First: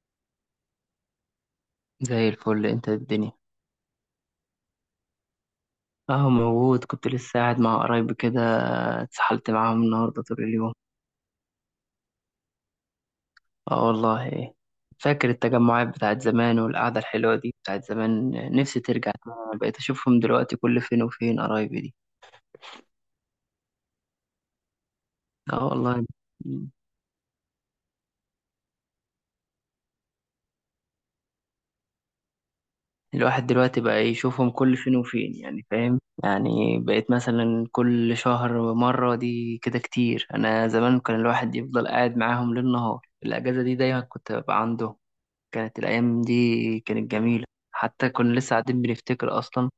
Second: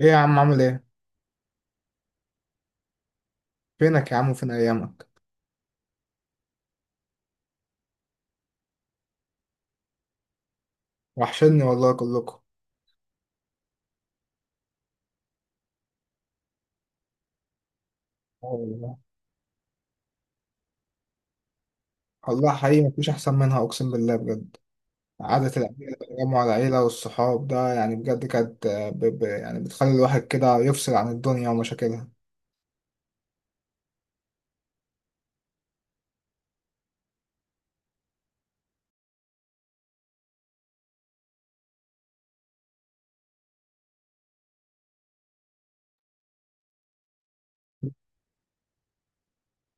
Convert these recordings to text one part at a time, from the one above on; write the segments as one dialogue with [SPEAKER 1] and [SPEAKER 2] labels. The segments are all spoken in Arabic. [SPEAKER 1] ايه يا عم، عامل ايه؟
[SPEAKER 2] زي الفل، انت الدنيا.
[SPEAKER 1] فينك يا عم وفين ايامك؟
[SPEAKER 2] اهو موجود، كنت لسه قاعد مع قرايبي كده. اتسحلت معاهم النهارده طول اليوم.
[SPEAKER 1] وحشني والله كلكم.
[SPEAKER 2] اه والله. فاكر التجمعات بتاعت زمان والقعدة الحلوة دي بتاعت زمان.
[SPEAKER 1] آه
[SPEAKER 2] نفسي
[SPEAKER 1] والله.
[SPEAKER 2] ترجع تاني. انا بقيت اشوفهم دلوقتي كل فين وفين قرايبي دي.
[SPEAKER 1] والله حقيقي مفيش احسن منها، اقسم بالله بجد. قعدة
[SPEAKER 2] اه
[SPEAKER 1] العيلة،
[SPEAKER 2] والله.
[SPEAKER 1] تجمع العيلة والصحاب ده، يعني بجد كانت يعني بتخلي الواحد كده يفصل عن الدنيا ومشاكلها.
[SPEAKER 2] الواحد دلوقتي بقى يشوفهم كل فين وفين، يعني فاهم؟ يعني بقيت مثلا كل شهر مرة، دي كده كتير. انا زمان كان الواحد يفضل قاعد معاهم ليل نهار. الاجازة دي دايما كنت ببقى عندهم. كانت الأيام دي كانت جميلة. حتى كنا لسه قاعدين بنفتكر أصلا.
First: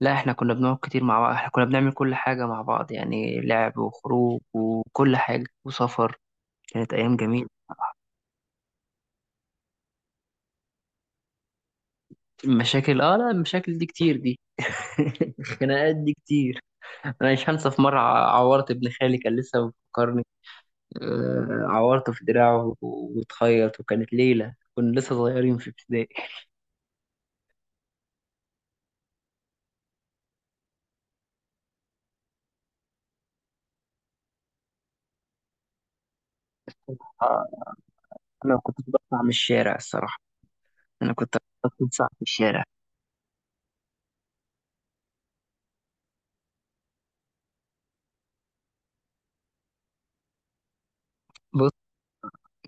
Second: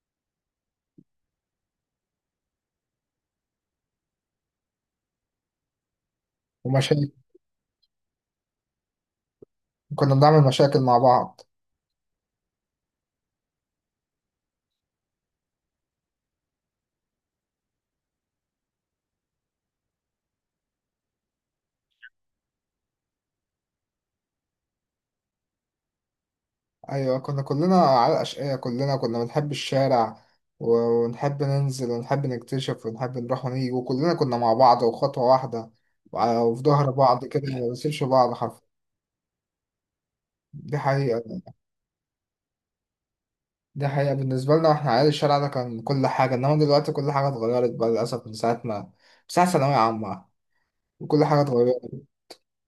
[SPEAKER 2] لا، إحنا كنا بنقعد كتير مع بعض. إحنا كنا بنعمل كل حاجة مع بعض، يعني لعب وخروج وكل حاجة وسفر. كانت
[SPEAKER 1] ومشاكل.
[SPEAKER 2] أيام جميلة.
[SPEAKER 1] كنا بنعمل مشاكل مع بعض.
[SPEAKER 2] المشاكل آه، لا المشاكل دي كتير دي الخناقات دي كتير. أنا مش هنسى، في مرة عورت ابن خالي، كان لسه بيفكرني. عورته في دراعه واتخيط، وكانت ليلة كنا لسه صغيرين في ابتدائي.
[SPEAKER 1] ايوه، كنا كلنا على الاشقية، كلنا كنا بنحب الشارع و... ونحب ننزل ونحب نكتشف ونحب نروح ونيجي، وكلنا كنا مع بعض وخطوة واحدة، وفي ظهر بعض
[SPEAKER 2] آه،
[SPEAKER 1] كده، ما بنسيبش بعض
[SPEAKER 2] أنا
[SPEAKER 1] حرفيا.
[SPEAKER 2] كنت بطلع من الشارع الصراحة.
[SPEAKER 1] دي
[SPEAKER 2] أنا كنت
[SPEAKER 1] حقيقة.
[SPEAKER 2] بطلع في الشارع.
[SPEAKER 1] دي حقيقة بالنسبة لنا، واحنا عيال الشارع ده كان كل حاجة، انما دلوقتي كل حاجة اتغيرت بقى للأسف، من ساعة ما ساعة ثانوية عامة، وكل حاجة اتغيرت.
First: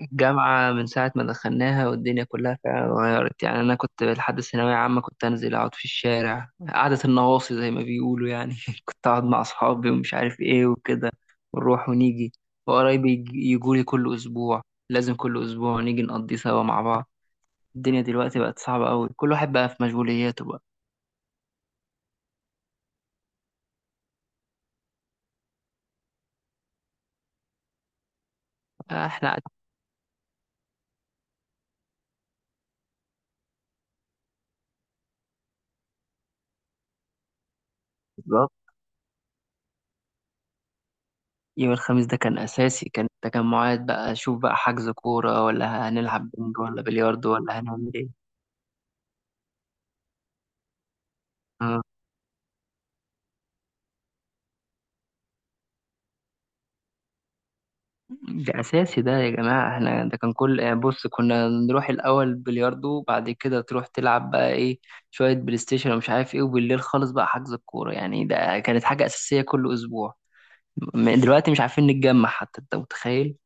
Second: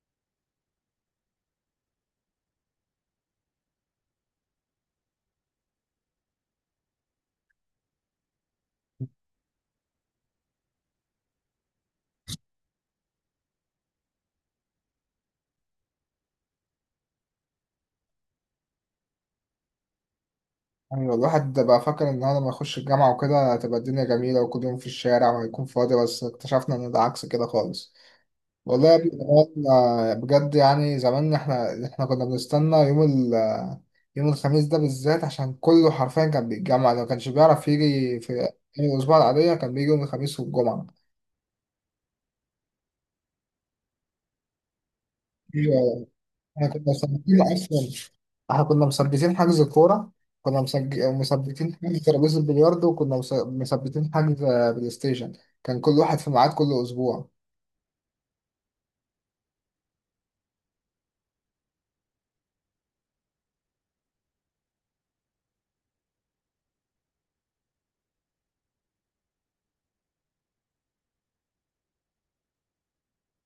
[SPEAKER 2] الجامعة من ساعة ما دخلناها والدنيا كلها فعلا اتغيرت، يعني أنا كنت لحد الثانوية عامة كنت أنزل أقعد في الشارع قعدة النواصي زي ما بيقولوا يعني، كنت أقعد مع أصحابي ومش عارف إيه وكده. ونروح ونيجي. وقرايبي يجولي كل أسبوع، لازم كل أسبوع نيجي نقضي سوا مع بعض. الدنيا دلوقتي بقت صعبة أوي، كل واحد بقى في مشغولياته بقى.
[SPEAKER 1] يعني الواحد ده بقى فاكر ان هو لما يخش الجامعة وكده هتبقى الدنيا جميلة وكل يوم في الشارع وهيكون فاضي، بس اكتشفنا ان ده عكس كده خالص. والله يا ابني
[SPEAKER 2] إحنا قاعدين.
[SPEAKER 1] بجد، يعني زمان احنا كنا بنستنى يوم الخميس ده بالذات، عشان كله حرفيا كان بيتجمع، لو كانش بيعرف يجي في
[SPEAKER 2] بالظبط.
[SPEAKER 1] أيام الأسبوع العادية كان بيجي يوم الخميس والجمعة.
[SPEAKER 2] يوم الخميس ده كان أساسي، كان تجمعات بقى، شوف بقى حجز كورة ولا هنلعب بنج
[SPEAKER 1] احنا كنا
[SPEAKER 2] ولا بلياردو
[SPEAKER 1] مثبتين
[SPEAKER 2] ولا
[SPEAKER 1] اصلا.
[SPEAKER 2] هنعمل إيه.
[SPEAKER 1] احنا كنا مثبتين حجز الكوره. كنا مثبتين حجز ترابيزه البلياردو، وكنا مثبتين بلاي ستيشن. كان كل واحد في ميعاد كل اسبوع.
[SPEAKER 2] ده اساسي ده يا جماعه، احنا ده كان كل بص كنا نروح الاول بلياردو، بعد كده تروح تلعب بقى ايه، شويه بلاي ستيشن ومش عارف ايه، وبالليل خالص بقى حجز الكوره. يعني ده كانت حاجه اساسيه كل اسبوع. دلوقتي مش عارفين نتجمع، حتى انت متخيل.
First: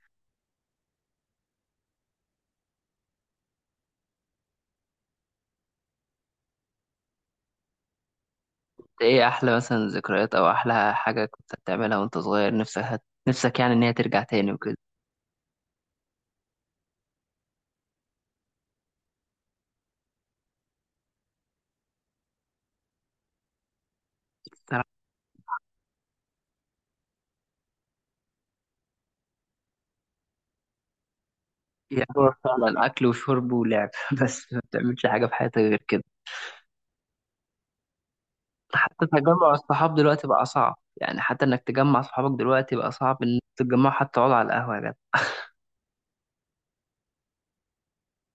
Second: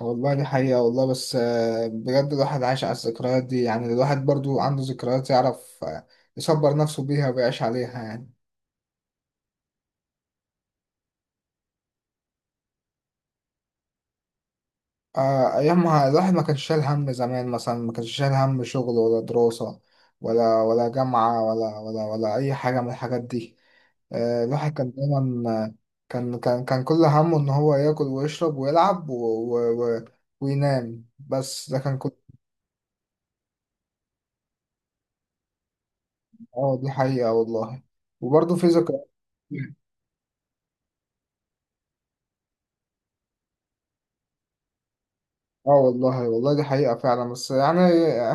[SPEAKER 1] والله دي حقيقة والله، بس بجد الواحد عايش على الذكريات دي، يعني الواحد برضو عنده ذكريات، يعرف يصبر نفسه بيها ويعيش عليها يعني.
[SPEAKER 2] ده ايه احلى مثلا ذكريات او احلى حاجه كنت بتعملها وانت صغير، نفسك نفسك يعني ان هي ترجع تاني وكده.
[SPEAKER 1] أيامها الواحد ما كانش شايل هم، زمان مثلا ما كانش شايل هم شغل ولا دراسة ولا جامعة، ولا أي حاجة من الحاجات دي. الواحد
[SPEAKER 2] بتلعب
[SPEAKER 1] كان دايما. كان كل همه ان هو ياكل ويشرب ويلعب و... و... وينام، بس ده كان
[SPEAKER 2] فيها
[SPEAKER 1] كل.
[SPEAKER 2] هو فعلا، على الاكل وشرب ولعب، بس ما بتعملش حاجه في حياتك غير كده.
[SPEAKER 1] اه دي حقيقة والله، وبرضه في
[SPEAKER 2] حتى
[SPEAKER 1] ذكريات.
[SPEAKER 2] تجمع الصحاب دلوقتي بقى صعب. يعني حتى انك تجمع صحابك دلوقتي بقى صعب ان تتجمعوا، حتى تقعدوا على القهوه يا جدع.
[SPEAKER 1] اه والله، والله دي حقيقة فعلا، بس يعني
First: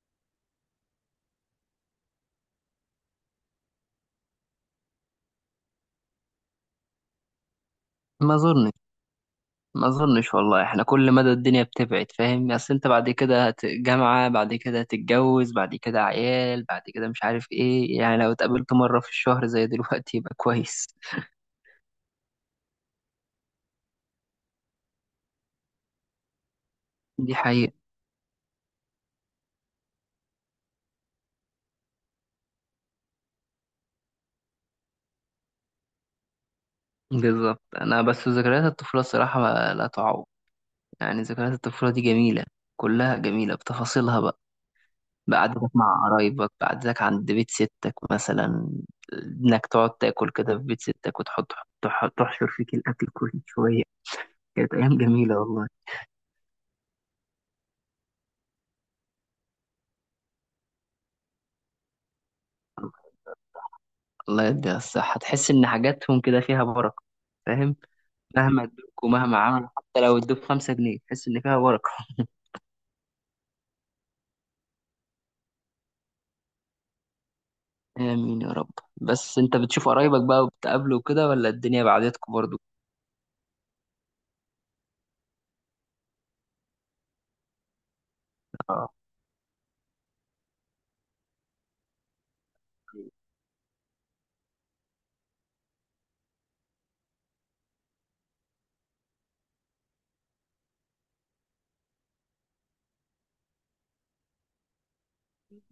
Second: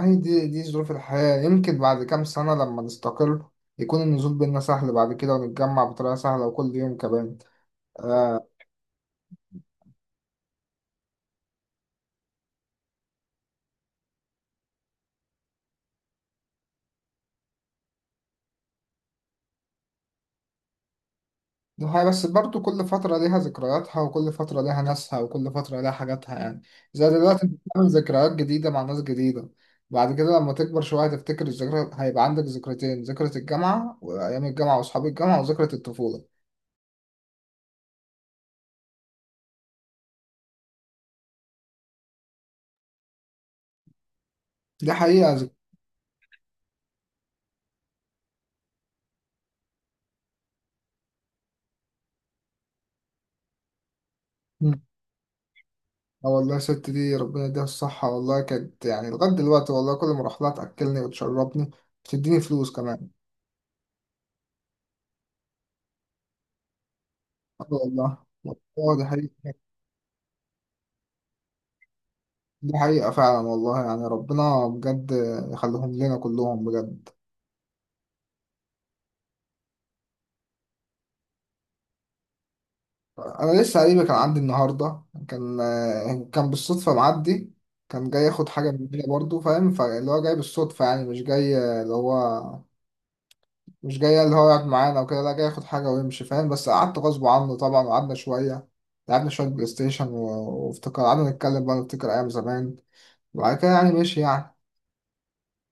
[SPEAKER 1] هي دي ظروف الحياة، يمكن بعد كام سنة لما نستقر يكون النزول بينا سهل بعد كده، ونتجمع بطريقة سهلة وكل يوم كمان.
[SPEAKER 2] ما
[SPEAKER 1] آه،
[SPEAKER 2] اظنش ما اظنش والله. احنا كل مدى الدنيا بتبعد، فاهم؟ اصل انت بعد كده جامعه، بعد كده هتتجوز، بعد كده عيال، بعد كده مش عارف ايه. يعني لو اتقابلت مره في الشهر زي دلوقتي يبقى كويس.
[SPEAKER 1] دي حقيقة، بس برضو كل فترة ليها ذكرياتها، وكل فترة ليها ناسها، وكل فترة ليها حاجاتها يعني. زي
[SPEAKER 2] دي
[SPEAKER 1] دلوقتي، انت
[SPEAKER 2] حقيقه.
[SPEAKER 1] بتعمل ذكريات جديدة مع ناس جديدة. بعد كده لما تكبر شوية هتفتكر الذكرى، هيبقى عندك ذكرتين: ذكرى الجامعة وأيام الجامعة وأصحاب الجامعة، وذكرى الطفولة.
[SPEAKER 2] بالظبط. انا بس ذكريات الطفوله الصراحه لا تعوض. يعني ذكريات الطفوله دي جميله. كلها جميله بتفاصيلها.
[SPEAKER 1] دي حقيقة.
[SPEAKER 2] بقعدتك مع قرايبك، بقعدتك عند بيت ستك مثلا. انك تقعد تاكل كده في بيت ستك، وتحط تحشر فيك الاكل كل شويه. كانت
[SPEAKER 1] مم.
[SPEAKER 2] ايام جميله والله.
[SPEAKER 1] اه والله، الست دي ربنا يديها الصحة، والله كانت يعني لغاية دلوقتي والله، كل ما أروح لها تأكلني وتشربني، بتديني فلوس كمان.
[SPEAKER 2] الله يديها الصحه. تحس ان حاجاتهم كده فيها بركه.
[SPEAKER 1] اه
[SPEAKER 2] فاهم؟
[SPEAKER 1] والله.
[SPEAKER 2] مهما
[SPEAKER 1] والله
[SPEAKER 2] ادوك
[SPEAKER 1] دي
[SPEAKER 2] ومهما
[SPEAKER 1] حقيقة.
[SPEAKER 2] عملوا، حتى لو ادوك 5 جنيه تحس ان فيها بركه.
[SPEAKER 1] دي حقيقة فعلا والله، يعني ربنا بجد يخليهم لنا كلهم بجد.
[SPEAKER 2] امين يا رب. بس انت بتشوف قرايبك بقى وبتقابله كده، ولا الدنيا بعدتكم برضو؟
[SPEAKER 1] انا لسه قريبي كان عندي النهارده، كان بالصدفه معدي، كان جاي ياخد حاجه مننا برضه، فاهم؟ فاللي هو جاي بالصدفه، يعني مش جاي، اللي هو مش جاي اللي هو يقعد معانا وكده، لا جاي ياخد حاجه ويمشي فاهم، بس قعدت غصب عنه طبعا وقعدنا شويه، لعبنا شويه بلاي ستيشن وافتكر قعدنا نتكلم بقى نفتكر ايام زمان، وبعد كده يعني ماشي يعني.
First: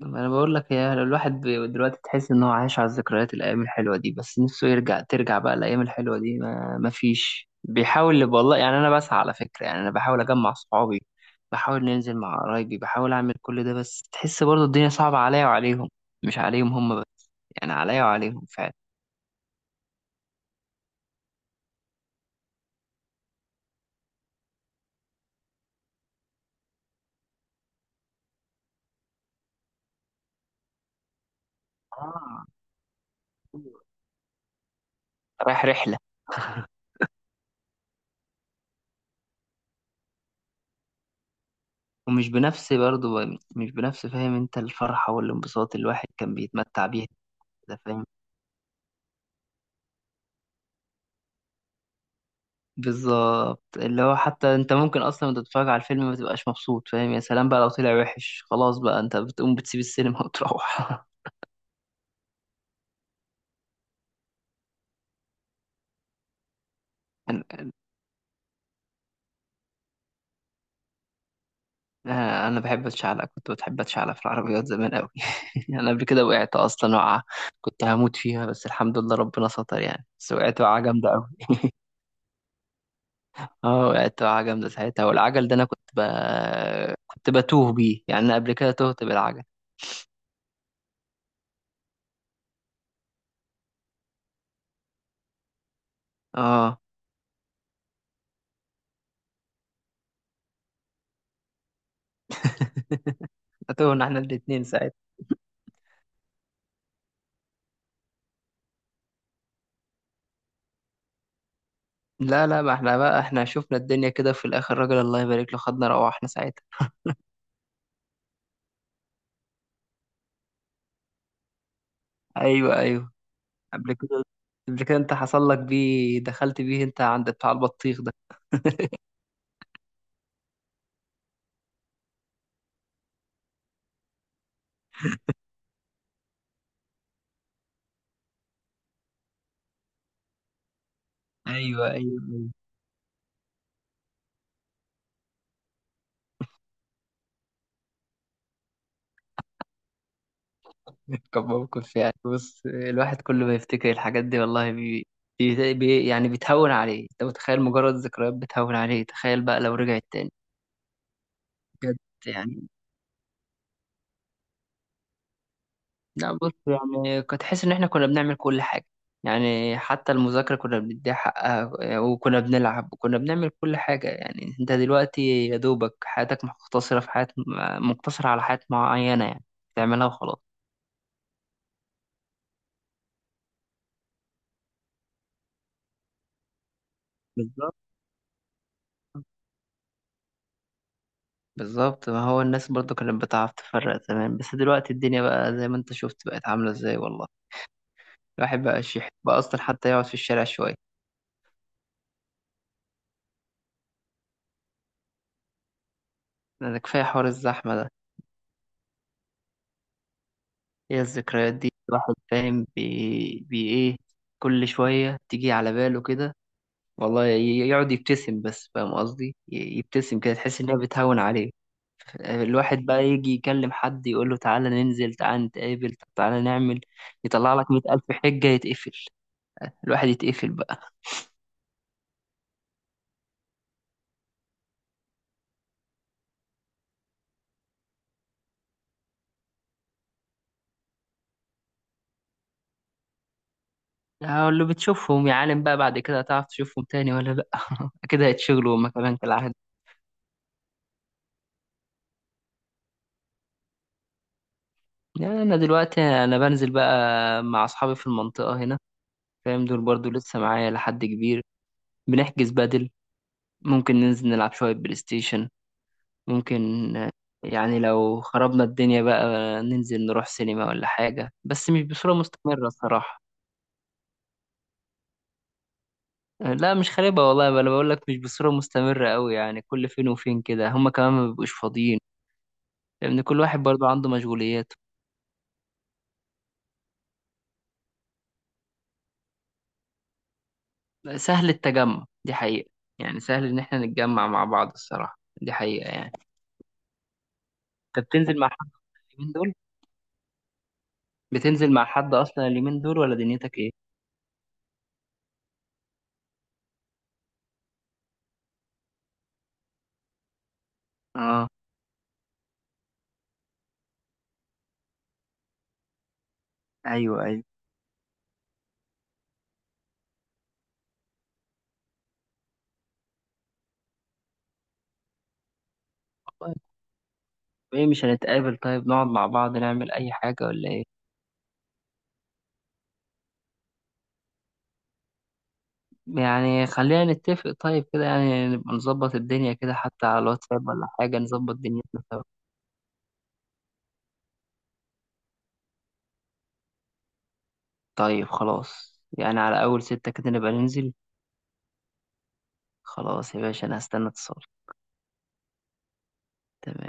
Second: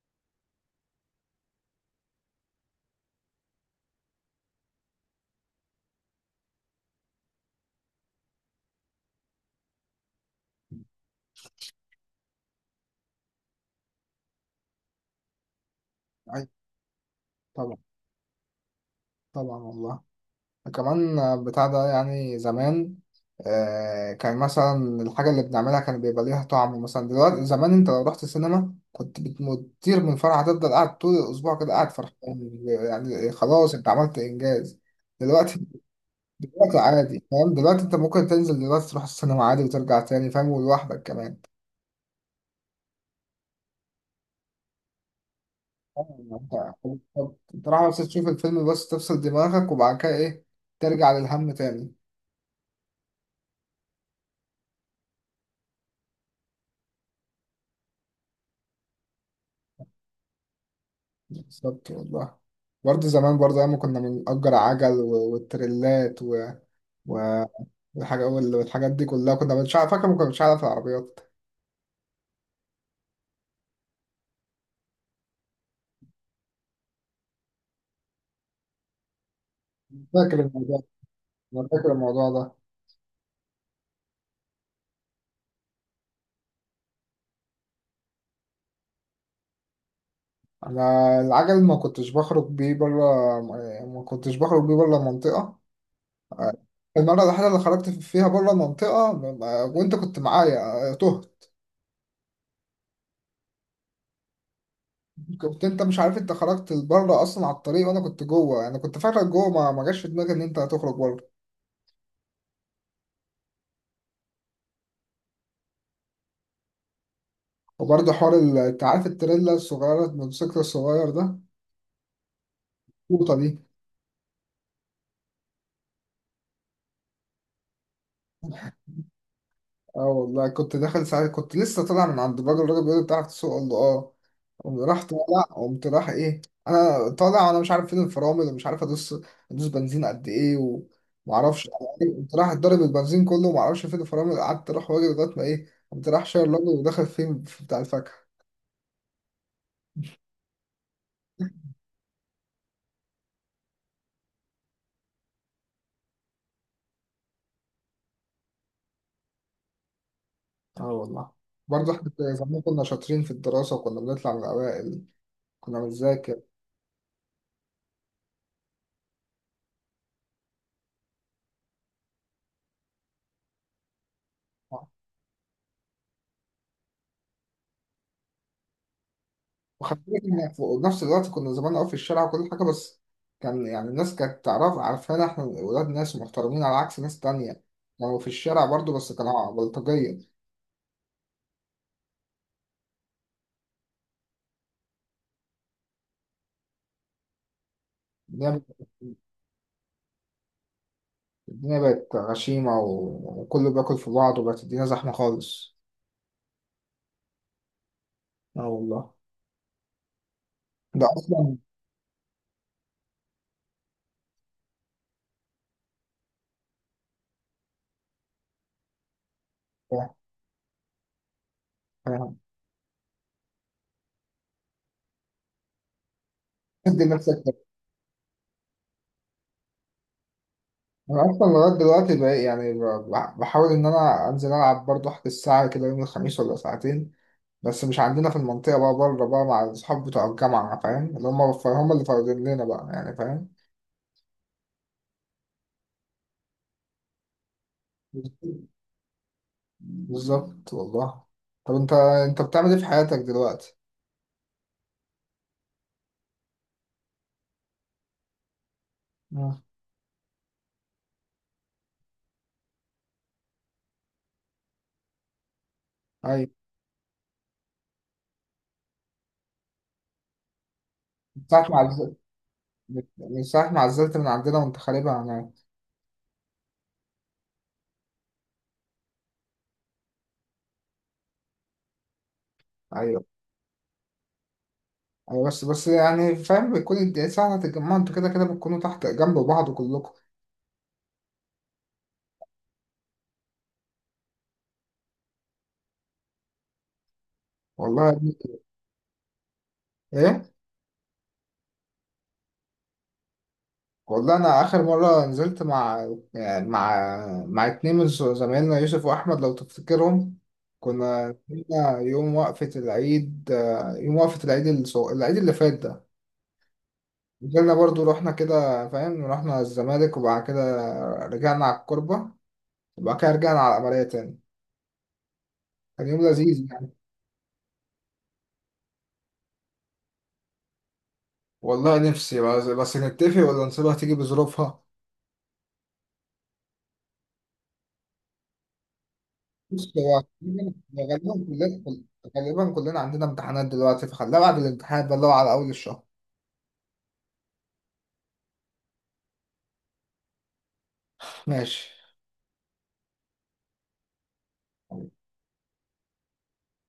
[SPEAKER 2] انا بقول لك يا، لو الواحد دلوقتي تحس ان هو عايش على الذكريات، الايام الحلوه دي، بس نفسه يرجع، ترجع بقى الايام الحلوه دي، ما فيش بيحاول والله. يعني انا بسعى على فكره، يعني انا بحاول اجمع صحابي، بحاول ننزل مع قرايبي، بحاول اعمل كل ده، بس تحس برضه الدنيا صعبه عليا وعليهم. مش
[SPEAKER 1] أي،
[SPEAKER 2] عليهم هم بس. يعني
[SPEAKER 1] طبعا.
[SPEAKER 2] عليا وعليهم فعلا.
[SPEAKER 1] طبعا والله. كمان بتاع ده يعني زمان، كان مثلا الحاجة اللي بنعملها كان بيبقى ليها طعم. مثلا دلوقتي، زمان انت لو رحت السينما كنت بتطير من الفرحة، هتفضل قاعد طول الأسبوع كده قاعد
[SPEAKER 2] آه.
[SPEAKER 1] فرحان، يعني خلاص انت عملت إنجاز.
[SPEAKER 2] رايح
[SPEAKER 1] دلوقتي،
[SPEAKER 2] رحله.
[SPEAKER 1] عادي فاهم، دلوقتي انت ممكن تنزل دلوقتي تروح السينما عادي وترجع تاني فاهم، ولوحدك كمان.
[SPEAKER 2] ومش بنفس برضه. مش بنفس، فاهم انت؟ الفرحه والانبساط اللي الواحد
[SPEAKER 1] آه،
[SPEAKER 2] كان
[SPEAKER 1] انت
[SPEAKER 2] بيتمتع بيها
[SPEAKER 1] انت
[SPEAKER 2] كده،
[SPEAKER 1] رايح بس
[SPEAKER 2] فاهم؟
[SPEAKER 1] تشوف الفيلم، بس تفصل دماغك، وبعد كده ايه، ترجع للهم تاني.
[SPEAKER 2] بالظبط. اللي هو حتى انت ممكن اصلا وانت بتتفرج على الفيلم ما تبقاش مبسوط، فاهم؟ يا سلام بقى لو طلع وحش، خلاص بقى انت بتقوم بتسيب السينما وتروح.
[SPEAKER 1] بالظبط والله. برضه زمان، برضه أيام ما كنا بنأجر عجل والتريلات و- والحاجة والحاجات دي كلها، كنا مش عارف، فاكر ما كناش عارف العربيات.
[SPEAKER 2] انا بحب اتشعلق، كنت بتحب اتشعلق في العربيات زمان قوي. انا قبل كده وقعت اصلا وقعه، كنت هموت فيها، بس الحمد لله ربنا ستر يعني. بس
[SPEAKER 1] فاكر
[SPEAKER 2] وقعت
[SPEAKER 1] الموضوع
[SPEAKER 2] وقعه
[SPEAKER 1] ده.
[SPEAKER 2] جامده قوي.
[SPEAKER 1] أنا فاكر الموضوع ده.
[SPEAKER 2] اه وقعت وقعه جامده ساعتها. والعجل ده انا كنت بتوه بيه. يعني انا قبل كده تهت بالعجل.
[SPEAKER 1] أنا العجل ما كنتش بخرج بيه بره، ما كنتش بخرج بيه بره المنطقة.
[SPEAKER 2] اه.
[SPEAKER 1] المرة الوحيدة اللي خرجت فيها بره المنطقة وأنت كنت معايا تهت.
[SPEAKER 2] تهنا احنا الاتنين ساعتها.
[SPEAKER 1] كنت أنت مش عارف، أنت خرجت بره أصلا على الطريق، وأنا كنت جوه، أنا كنت فاكرك جوه، ما جاش في دماغي إن أنت هتخرج بره.
[SPEAKER 2] لا ما احنا بقى احنا شفنا الدنيا كده في الاخر، راجل الله يبارك له خدنا روحنا ساعتها.
[SPEAKER 1] وبرضه حوار انت عارف التريلا الصغيرة، الموتوسيكل الصغير ده،
[SPEAKER 2] ايوه ايوه.
[SPEAKER 1] القوطة دي.
[SPEAKER 2] قبل كده قبل كده انت حصل لك بيه، دخلت بيه انت عند بتاع البطيخ ده.
[SPEAKER 1] اه والله كنت داخل ساعات، كنت لسه طالع من عند الراجل، الراجل بيقول لي بتعرف تسوق؟ قال له اه. قمت راح طالع، قمت راح ايه، انا طالع وانا مش عارف فين الفرامل ومش عارف ادوس، ادوس بنزين قد ايه، ومعرفش.
[SPEAKER 2] ايوه ايوه
[SPEAKER 1] قمت راح
[SPEAKER 2] ايوه.
[SPEAKER 1] اتضرب البنزين كله ومعرفش فين الفرامل، قعدت اروح واجي لغاية ما ايه، قمت راح شاير الراجل وداخل فين، في بتاع الفاكهة.
[SPEAKER 2] كان موقف يعني. بص الواحد كل ما يفتكر الحاجات دي والله يعني بتهون عليه. انت متخيل؟ مجرد ذكريات بتهون عليه، تخيل بقى لو رجعت تاني.
[SPEAKER 1] اه والله. برضه
[SPEAKER 2] بجد
[SPEAKER 1] احنا زمان
[SPEAKER 2] يعني.
[SPEAKER 1] كنا شاطرين في الدراسة وكنا بنطلع من الأوائل، كنا
[SPEAKER 2] لا
[SPEAKER 1] بنذاكر.
[SPEAKER 2] بص يعني كنت حاسس ان احنا كنا بنعمل كل حاجه. يعني حتى المذاكره كنا بنديها حقها، وكنا بنلعب وكنا بنعمل كل حاجه. يعني انت دلوقتي يا دوبك حياتك مقتصره في حياه، مقتصره على حياه معينه، يعني
[SPEAKER 1] وخدت
[SPEAKER 2] تعملها
[SPEAKER 1] بالك
[SPEAKER 2] وخلاص.
[SPEAKER 1] إن في نفس الوقت كنا زمان قوي في الشارع وكل حاجة، بس كان يعني الناس كانت تعرف، عارفانا إحنا ولاد ناس ومحترمين على عكس ناس تانية،
[SPEAKER 2] بالظبط.
[SPEAKER 1] كانوا في الشارع برضو بس كانوا بلطجية.
[SPEAKER 2] بالظبط. ما هو الناس برضو كانت بتعرف تفرق زمان، بس دلوقتي الدنيا بقى زي ما انت شفت بقت عامله ازاي والله.
[SPEAKER 1] الدنيا
[SPEAKER 2] الواحد بقى شيح بقى اصلا حتى يقعد في الشارع شويه.
[SPEAKER 1] الدنيا بقت غشيمة وكله بياكل في بعض، وبقت الدنيا زحمة خالص.
[SPEAKER 2] ده كفايه حوار الزحمه ده.
[SPEAKER 1] اه والله.
[SPEAKER 2] هي
[SPEAKER 1] ده
[SPEAKER 2] الذكريات
[SPEAKER 1] أصلا
[SPEAKER 2] دي الواحد فاهم بي ايه؟ كل شوية تيجي على باله كده. والله يقعد يبتسم بس، فاهم قصدي؟ يبتسم كده، تحس إنها بتهون عليه. الواحد بقى يجي يكلم حد يقول له تعالى ننزل، تعالى نتقابل، طب تعالى نعمل،
[SPEAKER 1] دي نفسك ده.
[SPEAKER 2] يطلع لك 100,000 حجة، يتقفل. الواحد يتقفل بقى.
[SPEAKER 1] أنا أصلا لغاية دلوقتي بقى يعني بحاول إن أنا أنزل ألعب برضو، أحجز الساعة كده يوم الخميس ولا ساعتين، بس مش عندنا في المنطقة بقى، بره بقى مع الأصحاب بتوع الجامعة، فاهم؟ اللي هم هم اللي فاضلين لنا بقى يعني فاهم.
[SPEAKER 2] هقول له بتشوفهم يا عالم بقى؟ بعد كده هتعرف تشوفهم تاني ولا لأ؟ كده هيتشغلوا هما كمان كالعادة.
[SPEAKER 1] بالظبط والله. طب أنت، أنت بتعمل إيه في حياتك دلوقتي؟
[SPEAKER 2] يعني أنا دلوقتي أنا بنزل بقى مع أصحابي في المنطقة هنا.
[SPEAKER 1] مم.
[SPEAKER 2] فاهم؟ دول برضو لسه معايا لحد كبير. بنحجز بدل. ممكن ننزل نلعب شوية بلاي ستيشن،
[SPEAKER 1] أيوة.
[SPEAKER 2] ممكن يعني لو خربنا الدنيا بقى ننزل نروح سينما ولا حاجة،
[SPEAKER 1] من ساعة
[SPEAKER 2] بس
[SPEAKER 1] ما
[SPEAKER 2] مش بصورة
[SPEAKER 1] عزلت،
[SPEAKER 2] مستمرة الصراحة.
[SPEAKER 1] من ساعة ما عزلت من عندنا، وأنت خاربها هناك.
[SPEAKER 2] لا مش خاربة والله بقى. أنا بقول لك مش بصورة مستمرة أوي، يعني كل فين وفين كده، هما كمان ما بيبقوش فاضيين، لأن
[SPEAKER 1] أيوة.
[SPEAKER 2] كل واحد برضو عنده مشغولياته.
[SPEAKER 1] أيوة، بس يعني فاهم، بيكون أنت ساعة ما تتجمعوا أنتوا كده كده بتكونوا تحت جنب بعض كلكم.
[SPEAKER 2] سهل التجمع دي حقيقة. يعني سهل إن إحنا نتجمع مع بعض الصراحة، دي حقيقة يعني.
[SPEAKER 1] والله
[SPEAKER 2] أنت
[SPEAKER 1] يا ابني.
[SPEAKER 2] بتنزل مع حد من دول؟
[SPEAKER 1] إيه؟
[SPEAKER 2] بتنزل مع حد أصلا اليومين دول ولا دنيتك إيه؟
[SPEAKER 1] والله انا اخر مره نزلت مع يعني مع مع اتنين من زمايلنا، يوسف واحمد لو تفتكرهم. كنا
[SPEAKER 2] اه.
[SPEAKER 1] نزلنا يوم وقفه العيد، العيد اللي فات ده.
[SPEAKER 2] ايوه ايوه.
[SPEAKER 1] نزلنا برضو رحنا كده فاهم، رحنا الزمالك، وبعد كده رجعنا على الكوربه، وبعد كده رجعنا على العمليه تاني. كان يوم
[SPEAKER 2] طيب
[SPEAKER 1] لذيذ يعني.
[SPEAKER 2] ايه مش هنتقابل؟ طيب نقعد مع بعض نعمل اي حاجة ولا ايه؟
[SPEAKER 1] والله نفسي، بس نتفق ولا نسيبها تيجي بظروفها.
[SPEAKER 2] يعني خلينا نتفق طيب كده، يعني نبقى نظبط الدنيا كده
[SPEAKER 1] بص
[SPEAKER 2] حتى على
[SPEAKER 1] هو
[SPEAKER 2] الواتساب ولا حاجة،
[SPEAKER 1] غالبا،
[SPEAKER 2] نظبط دنيتنا سوا.
[SPEAKER 1] كلنا عندنا امتحانات دلوقتي، فخليها بعد الامتحان بقى اللي هو على اول الشهر.
[SPEAKER 2] طيب خلاص يعني على اول ستة كده نبقى ننزل.
[SPEAKER 1] ماشي.
[SPEAKER 2] خلاص يا باشا، انا هستنى اتصال. تمام.